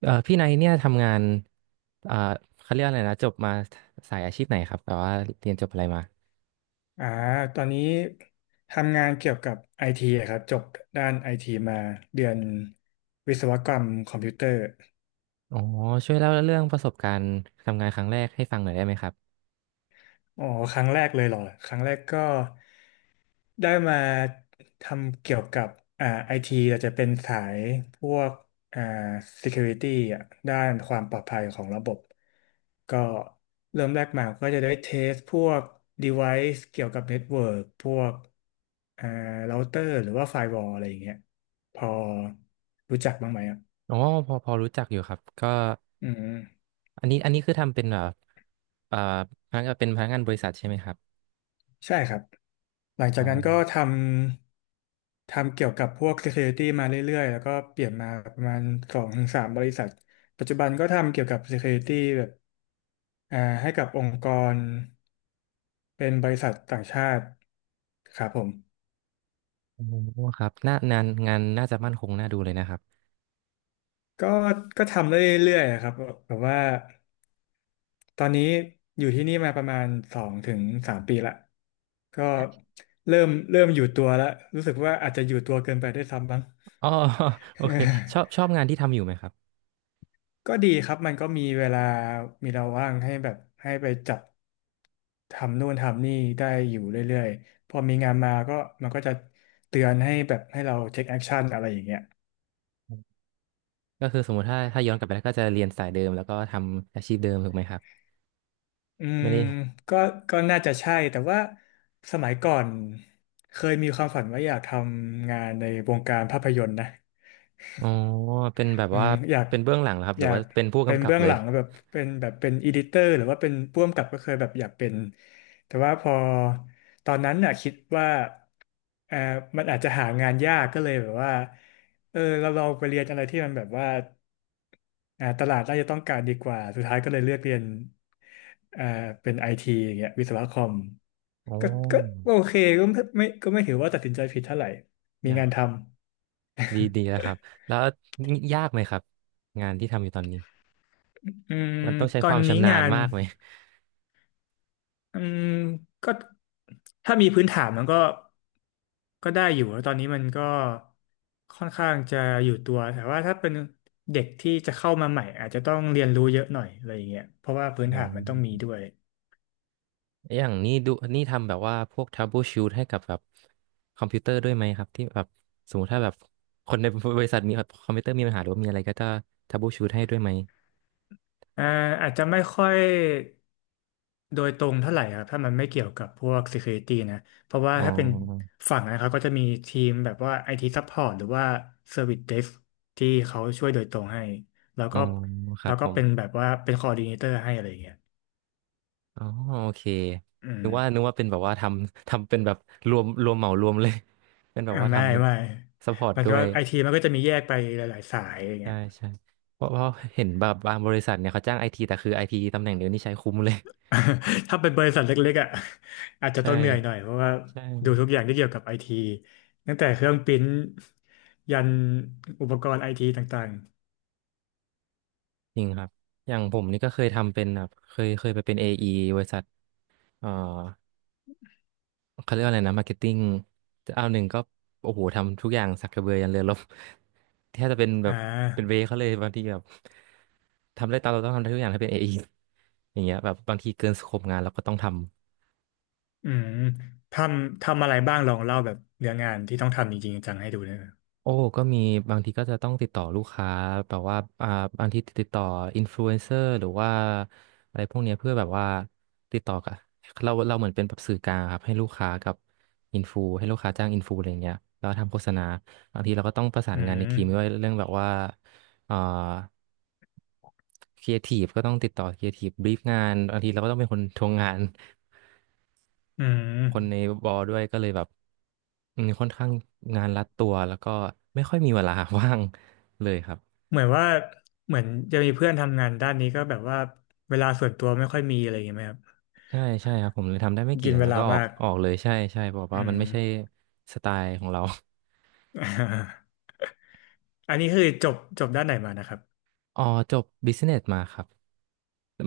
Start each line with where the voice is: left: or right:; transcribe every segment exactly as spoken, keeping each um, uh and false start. right: เอ่อพี่ไนท์เนี่ยทำงานเอ่อเขาเรียกอะไรนะจบมาสายอาชีพไหนครับแบบว่าเรียนจบอะไรมา
left: อ่าตอนนี้ทำงานเกี่ยวกับไอทีครับจบด้านไอทีมาเรียนวิศวกรรมคอมพิวเตอร์
right: อ๋อช่วยเล่าเรื่องประสบการณ์ทำงานครั้งแรกให้ฟังหน่อยได้ไหมครับ
left: อ๋อครั้งแรกเลยเหรอ ครั้งแรกก็ ได้มาทำเกี่ยวกับอ่าไอทีเราจะเป็นสายพวกอ่า security อ่ะด้านความปลอดภัยของระบบก็เริ่มแรกมาก็จะได้เทสพวก device เกี่ยวกับ network พวกอ่า router หรือว่า firewall อะไรอย่างเงี้ยพอรู้จักบ้างไหมอ่ะ
right: อ๋อพอพอรู้จักอยู่ครับก็
left: อืม
right: อันนี้อันนี้คือทำเป็นแบบเอ่อพนักงานเป็นพนักงานบริษัทใช่ไหมครับ
left: ใช่ครับ หลังจา
right: อ๋
left: ก
right: อ
left: นั้นก็ทำทำเกี่ยวกับพวก Security มาเรื่อยๆแล้วก็เปลี่ยนมาประมาณสองถึงสามบริษัทปัจจุบันก็ทำเกี่ยวกับ Security แบบอ่าให้กับองค์กรเป็นบริษัทต่างชาติครับผม
right: โอ้ครับน่างานงานน่าจะมั่นคงน่าดูเลยนะครับ
left: ก็ก็ทำเรื่อยๆครับแบบว่าตอนนี้อยู่ที่นี่มาประมาณสองถึงสามปีละก็เริ่มเริ่มอยู่ตัวแล้วรู้สึกว่าอาจจะอยู่ตัวเกินไปได้วยซ้ำบ้าง
right: อ๋อ โอเคชอบ ชอบงานที่ทำอยู่ไหมครับ
left: ก็ดีครับมันก็มีเวลามีเราว่างให้แบบให้ไปจับทำนู่นทำนี่ได้อยู่เรื่อยๆพอมีงานมาก็มันก็จะเตือนให้แบบให้เราเทคแอคชั่นอะไรอย่างเงี้ย
right: ก็คือสมมติถ้าถ้าย้อนกลับไปแล้วก็จะเรียนสายเดิมแล้วก็ทำอาชีพเดิมถูกไหมครับ
left: อื
right: ไม่
left: ม
right: ได้
left: ก็ก็น่าจะใช่แต่ว่าสมัยก่อนเคยมีความฝันว่าอยากทำงานในวงการภาพยนตร์นะ
right: อ๋อเป็นแบบ
left: อื
right: ว่า
left: มอยาก
right: เป็นเบื้องหลังเหรอครับห
left: อ
right: รือ
left: ยา
right: ว่า
left: ก
right: เป็นผู้
left: เป็น
right: กำกับ
left: เบื้อง
right: เล
left: ห
right: ย
left: ลังแบบเป็นแบบเป็นอีดิเตอร์หรือว่าเป็นผู้กำกับก็เคยแบบอยากเป็นแต่ว่าพอตอนนั้นน่ะคิดว่าเออมันอาจจะหางานยากก็เลยแบบว่าเออเราลองไปเรียนอะไรที่มันแบบว่าอ่าตลาดน่าจะต้องการดีกว่าสุดท้ายก็เลยเลือกเรียนอ่าเป็นไอทีอย่างเงี้ยวิศวะคอม
right: อ๋อ
left: ก็ก็โอเคก็ไม่ไม่ก็ไม่ถือว่าตัดสินใจผิดเท่าไหร่มี
right: นะ
left: งานทำ
right: ดีดีแล้วครับแล้วยากไหมครับงานที่ทำอยู่ตอนนี้
left: อืม
right: มันต้องใช้
left: ตอ
right: ควา
left: น
right: ม
left: นี้
right: ชำนา
left: งา
right: ญ
left: น
right: มากไหม
left: อืมก็ถ้ามีพื้นฐานมันก็ก็ได้อยู่แล้วตอนนี้มันก็ค่อนข้างจะอยู่ตัวแต่ว่าถ้าเป็นเด็กที่จะเข้ามาใหม่อาจจะต้องเรียนรู้เยอะหน่อยอะไรอย่างเงี้ยเพราะว่าพื้น
right: อ๋
left: ฐานมันต้องมี
right: อ
left: ด้วย
right: อย่างนี้ดูนี่ทำแบบว่าพวก troubleshoot ให้กับแบบคอมพิวเตอร์ด้วยไหมครับที่แบบสมมติถ้าแบบคนในบริษัทมีคอมพิวเตอร์มีปัญหาหรือว่ามีอะไรก็จะ troubleshoot ให้ด้วยไหม
left: อ่าอาจจะไม่ค่อย โดยตรงเท่าไหร่ครับถ้ามันไม่เกี่ยวกับพวก security นะเพราะว่า
right: อ๋อ
left: ถ้าเป็นฝั่งนะครับก็จะมีทีมแบบว่า ไอ ที support หรือว่า service desk ที่เขาช่วยโดยตรงให้แล้ว
right: อ๋
left: ก็
right: อครั
left: แล้
right: บ
left: ว
right: ผ
left: ก็เป็นแบ
right: ม
left: บว่าเป็น coordinator ให้อะไรอย่างเงี้ย
right: อ๋อโอเค
left: อืม
right: นึกว่านึกว่าเป็นแบบว่าทำทำเป็นแบบรวมรวมเหมารวมเลย เป็นแบบ
left: อ่า
right: ว่าท
left: ไม่ไม่
right: ำซัพพอร์ต
left: มัน
right: ด้
left: ก็
right: วย
left: ไอทีมันก็จะมีแยกไปหลายๆสายอย่างเงี้
right: ใช่
left: ย
right: ใช่เพราะเพราะเห็นแบบบางบริษัทเนี่ยเขาจ้างไอทีแต่คือไอทีตำแหน่งเดียวนี่ใช้คุ้มเลย
left: ถ้าเป็นบริษัทเล็กๆอ่ะอาจจะ
right: ใช
left: ต้องเหนื่อยหน่อย
right: ่
left: เพราะว่า
right: ใช่
left: ดูทุกอย่างที่เกี่ยวกับไอทีตั้งแต่เครื่องปริ้นท์ยันอุปกรณ์ไอทีต่าง
right: จริงครับอย่างผมนี่ก็เคยทำเป็นแบบเคยเคยไปเป็น เอ อี บริษัทเอ่อเขาเรียกว่าอะไรนะมาร์เก็ตติ้งเอาหนึ่งก็โอ้โหทำทุกอย่างสักกระเบือยันเรือรบ แทบจะเป็น
left: ๆ
right: แบ
left: อ่า
right: บเป็นเวย์เขาเลยบางทีแบบ ทำได้ตามเราต้องทำทุกอย่างให้เป็นเอ i ออย่างเงี้ยแบบบางทีเกินสโคปงานเราก็ต้องทำ
left: อืมทำทำอะไรบ้างลองเล่าแบบเนื้องานที่ต้องทำจริงๆจังๆให้ดูได้ไหม
right: โอ้ก็มีบางทีก็จะต้องติดต่อลูกค้าแบบว่าอ่าบางทีติดต่ออินฟลูเอนเซอร์หรือว่าอะไรพวกเนี้ยเพื่อแบบว่าติดต่อกับเราเราเหมือนเป็นแบบสื่อกลางครับให้ลูกค้ากับอินฟูให้ลูกค้าจ้างอินฟูอะไรเงี้ยแล้วทำโฆษณาบางทีเราก็ต้องประสาน
left: อื
right: งานใน
left: ม
right: ทีมไม่วาเรื่องแบบว่าเอ่อครีเอทีฟก็ต้องติดต่อครีเอทีฟบรีฟงานบางทีเราก็ต้องเป็นคนทวงงาน
left: อืม
right: คนในบอด้วยก็เลยแบบอืมค่อนข้างงานรัดตัวแล้วก็ไม่ค่อยมีเวลา ว่างเลยครับ
left: เหมือนว่าเหมือนจะมีเพื่อนทำงานด้านนี้ก็แบบว่าเวลาส่วนตัวไม่ค่อยมีอะไรอย่างเงี้ยไหมครับ
right: ใช่ใช่ครับผมเลยทำได้ไม่กี่
left: กิน
right: เดือน
left: เว
right: แล้ว
left: ลา
right: ก็ออก
left: มาก
right: ออกเลยใช่ใช่บอก
left: อื
right: ว่ามั
left: ม
right: นไม่ใช่สไตล์ของเรา
left: อันนี้คือจบจบด้านไหนมานะครับ
right: อ๋อจบบิสเนสมาครับ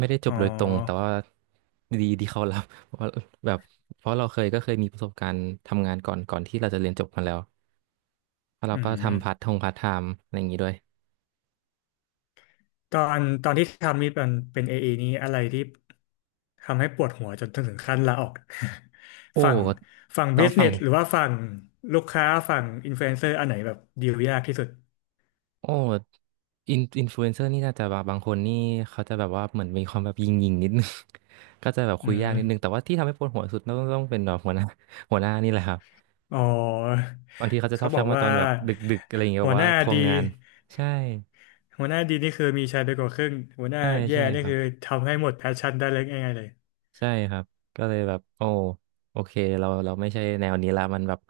right: ไม่ได้จ
left: อ๋อ
right: บโดยตรงแต่ว่าดี ที่เขารับ เพราะว่าแบบเพราะเราเคยก็เคยมีประสบการณ์ทำงานก่อนก่อนที่เราจะเรียนจบมาแล้วแล้วเรา
left: อื
right: ก็
left: ม
right: ทำพาร์ททงพาร์ทไทม์อะไรอย่างนี้ด้วย
left: ตอนตอนที่ทำนี่เป็นเป็นเออีนี้อะไรที่ทำให้ปวดหัวจนถึงขั้นลาออก
right: โอ้
left: ฝั่งฝั่ง
right: ตอ
left: บิ
right: น
left: สเน
right: ฝั่ง
left: สหรือว่าฝั่งลูกค้าฝั่งอินฟลูเอนเซอร์อันไหนแบบดีลยากที่สุด
right: โอ้อินอินฟลูเอนเซอร์นี่น่าจะแบบบางคนนี่เขาจะแบบว่าเหมือนมีความแบบยิงยิงนิดนึง ก็จะแบบ
left: อื
right: คุยยา
left: ม
right: กนิดนึงแต่ว่าที่ทำให้ปวดหัวสุดต้องต้องเป็นแบบหัวหน้าหัวหน้านี่แหละครับ
left: อ๋อ
right: บางทีเขาจะช
left: เขา
right: อบ
left: บ
right: ชั
left: อก
right: กมาต
left: ว่า
right: อนแบบดึกๆอะไรอย่างเงี้ยแบ
left: หัว
right: บ
left: ห
right: ว่า
left: น้า
right: ทวง
left: ดี
right: งานใช่
left: หัวหน้าดีนี่คือมีชัยไปกว่าครึ่งหัวหน้า
right: ใช่
left: แย่
right: ใช่
left: นี่
right: ครับ
left: คือทำให้หมดแพชชั่นได้เลยง่ายๆเลย
right: ใช่ครับก็เลยแบบโอ้โอเคเราเราไม่ใช่แนวนี้ละมันแบบ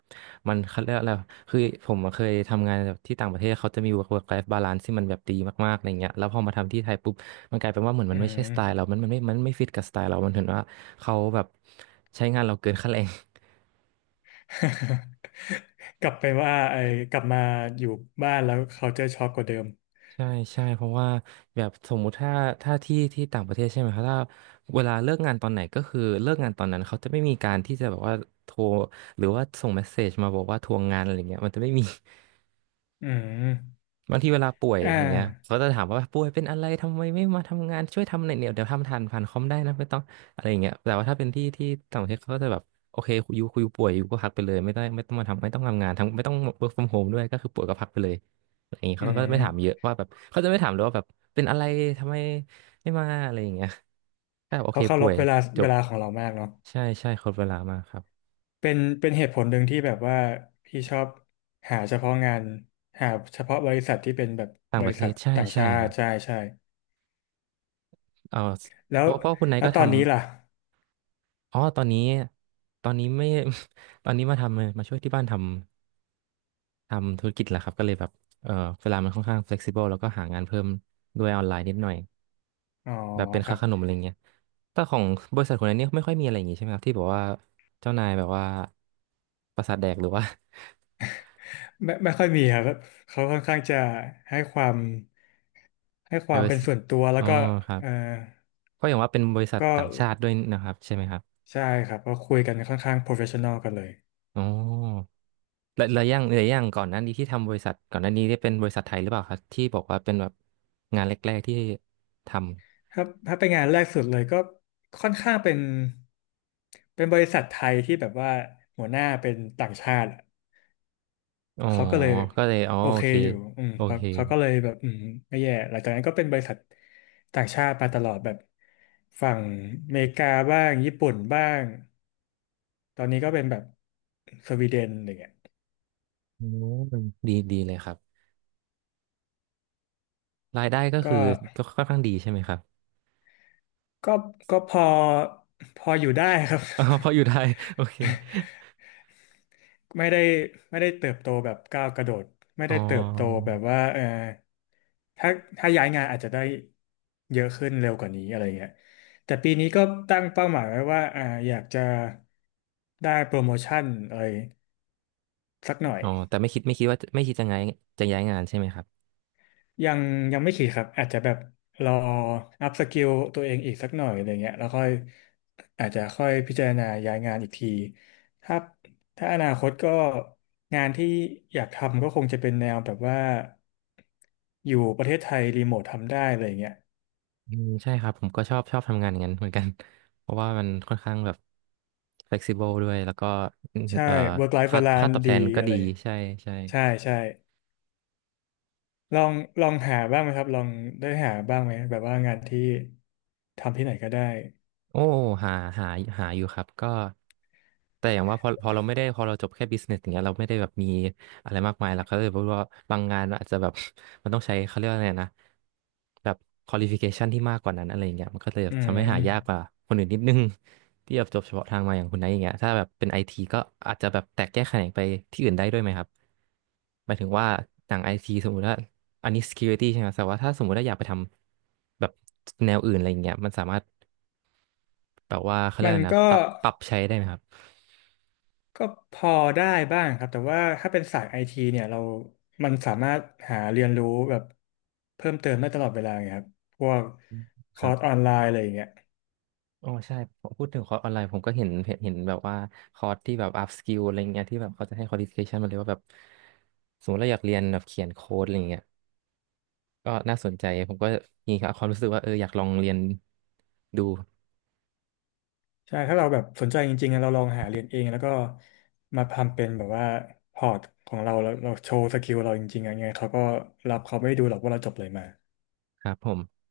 right: มันเขาเรียกอะไรคือผมอะเคยทำงานแบบที่ต่างประเทศเขาจะมี work work life balance ที่มันแบบดีมากๆอะไรเงี้ยแล้วพอมาทำที่ไทยปุ๊บมันกลายเป็นว่าเหมือน
left: อื
right: มัน
left: ม
right: ไม่ใช่สไตล์เรามันมันไม่มันไม่ฟิตกับสไตล์เรา มันเห็นว่าเขาแบบใช้งานเราเกินค่าแรง
left: กลับไปว่าไอ้กลับมาอยู่บ้านแล้วเขาเจอช็อกกว่าเดิม
right: ใช่ใช่เพราะว่าแบบสมมุติถ้าถ้าที่ที่ต่างประเทศใช่ไหมครับถ้าเวลาเลิกงานตอนไหนก็คือเลิกงานตอนนั้นเขาจะไม่มีการที่จะแบบว่าโทรหรือว่าส่งเมสเซจมาบอกว่าทวงงานอะไรเงี้ยมันจะไม่มี
left: อืม
right: บางทีเวลาป่วย
left: อ่า
right: อย่างเงี้ยเขาจะถามว่าป่วยเป็นอะไรทำไมไม่มาทำงานช่วยทำหน่อยเนี่ยเดี๋ยวทำทันผ่านคอมได้นะไม่ต้องอะไรอย่างเงี้ยแต่ว่าถ้าเป็นที่ที่ต่างประเทศเขาก็จะแบบโอเคอยูคุยป่วยอยู่ก็พักไปเลยไม่ได้ไม่ต้องมาทำไม่ต้องทำงานทั้งไม่ต้อง work from home ด้วยก็คือป่วยก็พักไปเลยอะไรอย่างเงี้ย
left: อื
right: เขาก็ไม่ถามเย
left: ม
right: อะว่าแบบเขาจะไม่ถามเลยว่าแบบเป็นอะไรทำไมไม่มาอะไรอย่างเงี้ยก็แบบโอเค
left: เขาเคาร
right: ป่ว
left: พ
right: ย
left: เวลา
right: จ
left: เว
right: บ
left: ลาของเรามากเนาะ
right: ใช่ใช่ครบเวลามากครับ
left: เป็นเป็นเหตุผลหนึ่งที่แบบว่าพี่ชอบหาเฉพาะงานหาเฉพาะบริษัทที่เป็นแบบ
right: ต่าง
left: บ
right: ป
left: ริ
right: ระเท
left: ษั
right: ศ
left: ท
right: ใช่
left: ต่าง
right: ใช่
left: ชา
right: ครั
left: ติใช่
right: บ
left: ใช่
right: เออ
left: แล้
right: เพ
left: ว
right: ราะเพราะคุณนาย
left: แล้
right: ก็
left: วตอ
right: ทำ
left: นนี้ล่ะ
right: อ๋อตอนนี้ ตอนนี้ไม่ ตอนนี้มาทำมาช่วยที่บ้านทำ ทำธุรกิจแหละครับก็เลยแบบเออเวลามันค่อนข้าง flexible แล้วก็หางานเพิ่มด้วยออนไลน์นิดหน่อย
left: อ๋อ
right: แบบเป็น
left: ครั
right: ค่า
left: บ
right: ขนมอะไรเงี้ยแต่ของบริษัทคนนั้นเนี่ยไม่ค่อยมีอะไรอย่างงี้ใช่ไหมครับ ที่บอกว่า เจ้านายแบบว่า ประสาทแดกหรือว่า
left: ไม่ไม่ค่อยมีครับแบบเขาค่อนข้างจะให้ความให้ ความเป็น
right: privacy
left: ส่วนตัวแล้
right: อ๋
left: ว
right: อ
left: ก็
right: ครับ
left: เออ
right: ก็อย่างว่าเป็นบริษัท
left: ก็
right: ต่างชาติด้วยนะครับใช่ไหมครับ
left: ใช่ครับก็คุยกันค่อนข้าง professional กันเลย
right: อ๋อ แล้วแล้วอย่างแล้วอย่างก่อนหน้านี้ที่ทำบริษัทก่อนหน้านี้ได้เป็นบริษัทไทยหรือเปล่าครับที่บอกว่าเป็นแบบงานแรกๆที่ท
left: ถ้าถ้าเป็นงานแรกสุดเลยก็ค่อนข้างเป็นเป็นบริษัทไทยที่แบบว่าหัวหน้าเป็นต่างชาติอะ
right: ำอ๋อ
left: เขาก็เลย
right: ก็เลยอ๋อ
left: โอ
right: โอ
left: เค
right: เค
left: อยู่อืม
right: โอ
left: เขา
right: เค
left: เขาก็เลยแบบอืมไม่แย่หลังจากนั้นก็เป็นบริษัทต่างชาติมาตลอดแบบฝั่งอเมริกาบ้างญี่ปุ่นบ้างตอนนี้ก็เป็นแบบสวีเดนอะไรเงี้ย
right: โอดีดีเลยครับรายได้ก็คือ
left: ก็
right: ก็ค่อนข้างดีใช่ไหมครับ
left: ก็ก็พอพออยู่ได้ครับ
right: อ๋อเพราะอยู่ไทยโอเค
left: ไม่ได้ไม่ได้เติบโตแบบก้าวกระโดดไม่
right: อ๋อ
left: ได้เติบโตแบบว่าเออถ้าถ้าย้ายงานอาจจะได้เยอะขึ้นเร็วกว่านี้อะไรเงี้ยแต่ปีนี้ก็ตั้งเป้าหมายไว้ว่าอ่าอยากจะได้โปรโมชั่นอะไรสักหน่อย
right: อ๋อแต่ไม่คิดไม่คิดว่าไม่คิดจะย้ายจะย้ายงานใช่ไหมครับ
left: ยังยังไม่คิดครับอาจจะแบบรออัพสกิลตัวเองอีกสักหน่อยอะไรเงี้ยแล้วค่อยอาจจะค่อยพิจารณาย้ายงานอีกทีถ้าถ้าอนาคตก็งานที่อยากทำก็คงจะเป็นแนวแบบว่าอยู่ประเทศไทยรีโมททำได้อะไรเงี้ย
right: อืมใช่ครับผมก็ชอบชอบทำงานอย่างนั้นเหมือนกัน เพราะว่ามันค่อนข้างแบบ flexible ด้วยแล้วก็อืม
left: ใช่
right: เอ่อ
left: work life
right: ค่าค่า
left: balance
right: ตอบแท
left: ดี
right: นก็
left: อะ
right: ดี
left: ไร
right: ใช่ใช่
left: ใช่ใช่ลองลองหาบ้างไหมครับลองได้หาบ้างไหมแบบว่างานที่ทำที่ไหนก็ได้
right: โอ้หาหาหาอยู่ครับก็ แต่อย่างว่าพอพอเราไม่ได้พอเราจบแค่บิสเนสอย่างเงี้ยเราไม่ได้แบบมีอะไรมากมายแล้วเขาเลยพูดว่าบางงานมันอาจจะแบบ มันต้องใช้เขาเรียกว่าอะไรนะแบบค u a l i f i c a t i o n ที่มากกว่านั้นอะไรอย่างเงี้ยมันก็เลย
left: อื
right: ทำให้หา
left: ม
right: ยากกว่าคนอื่นนิดนึง ที่แบบจบเฉพาะทางมาอย่างคุณไนท์อย่างเงี้ยถ้าแบบเป็นไอทีก็อาจจะแบบแตกแยกแขนงไปที่อื่นได้ด้วยไหมครับหมายถึงว่าอย่างไอทีสมมุติว่าอันนี้ security ใช่ไหมแต่ว่าถ้าสมมุติว่าอยากไปทำแบบแนวอื่นอะไรอย่างเงี้ยมันสามารถ แบบว่าเขาเรียก
left: มัน
right: อะไรนะ
left: ก็
right: ปรับปรับใช้ได้ไหมครับ
left: ก็พอได้บ้างครับแต่ว่าถ้าเป็นสายไอทีเนี่ยเรามันสามารถหาเรียนรู้แบบเพิ่มเติมได้ตลอดเวลาไงครับพวกค
right: ค
left: อ
right: รับ
left: ร์สออนไลน์อะไรอย่างเงี้ย
right: อ๋อใช่ผมพูดถึงคอร์สออนไลน์ผมก็เห็นเห็นเห็นแบบว่าคอร์สที่แบบ up skill อะไรเงี้ยที่แบบเขาจะให้ qualification มาเลยว่าแบบสมมติเราอยากเรียนแบบเขียนโค้ดอะไรเงี้ยก็น่าสนใจผมก็มีความรู้สึกว่าเอออยากลองเรียนดู
left: ใช่ถ้าเราแบบสนใจจริงๆอะเราลองหาเรียนเองแล้วก็มาทำเป็นแบบว่าพอร์ตของเราแล้วเราโชว์สกิลเราจริงๆอะไรเงี้ยเขาก็รับเขาไม่ดูหรอกว่าเราจบอะไรมา
right: ครับผม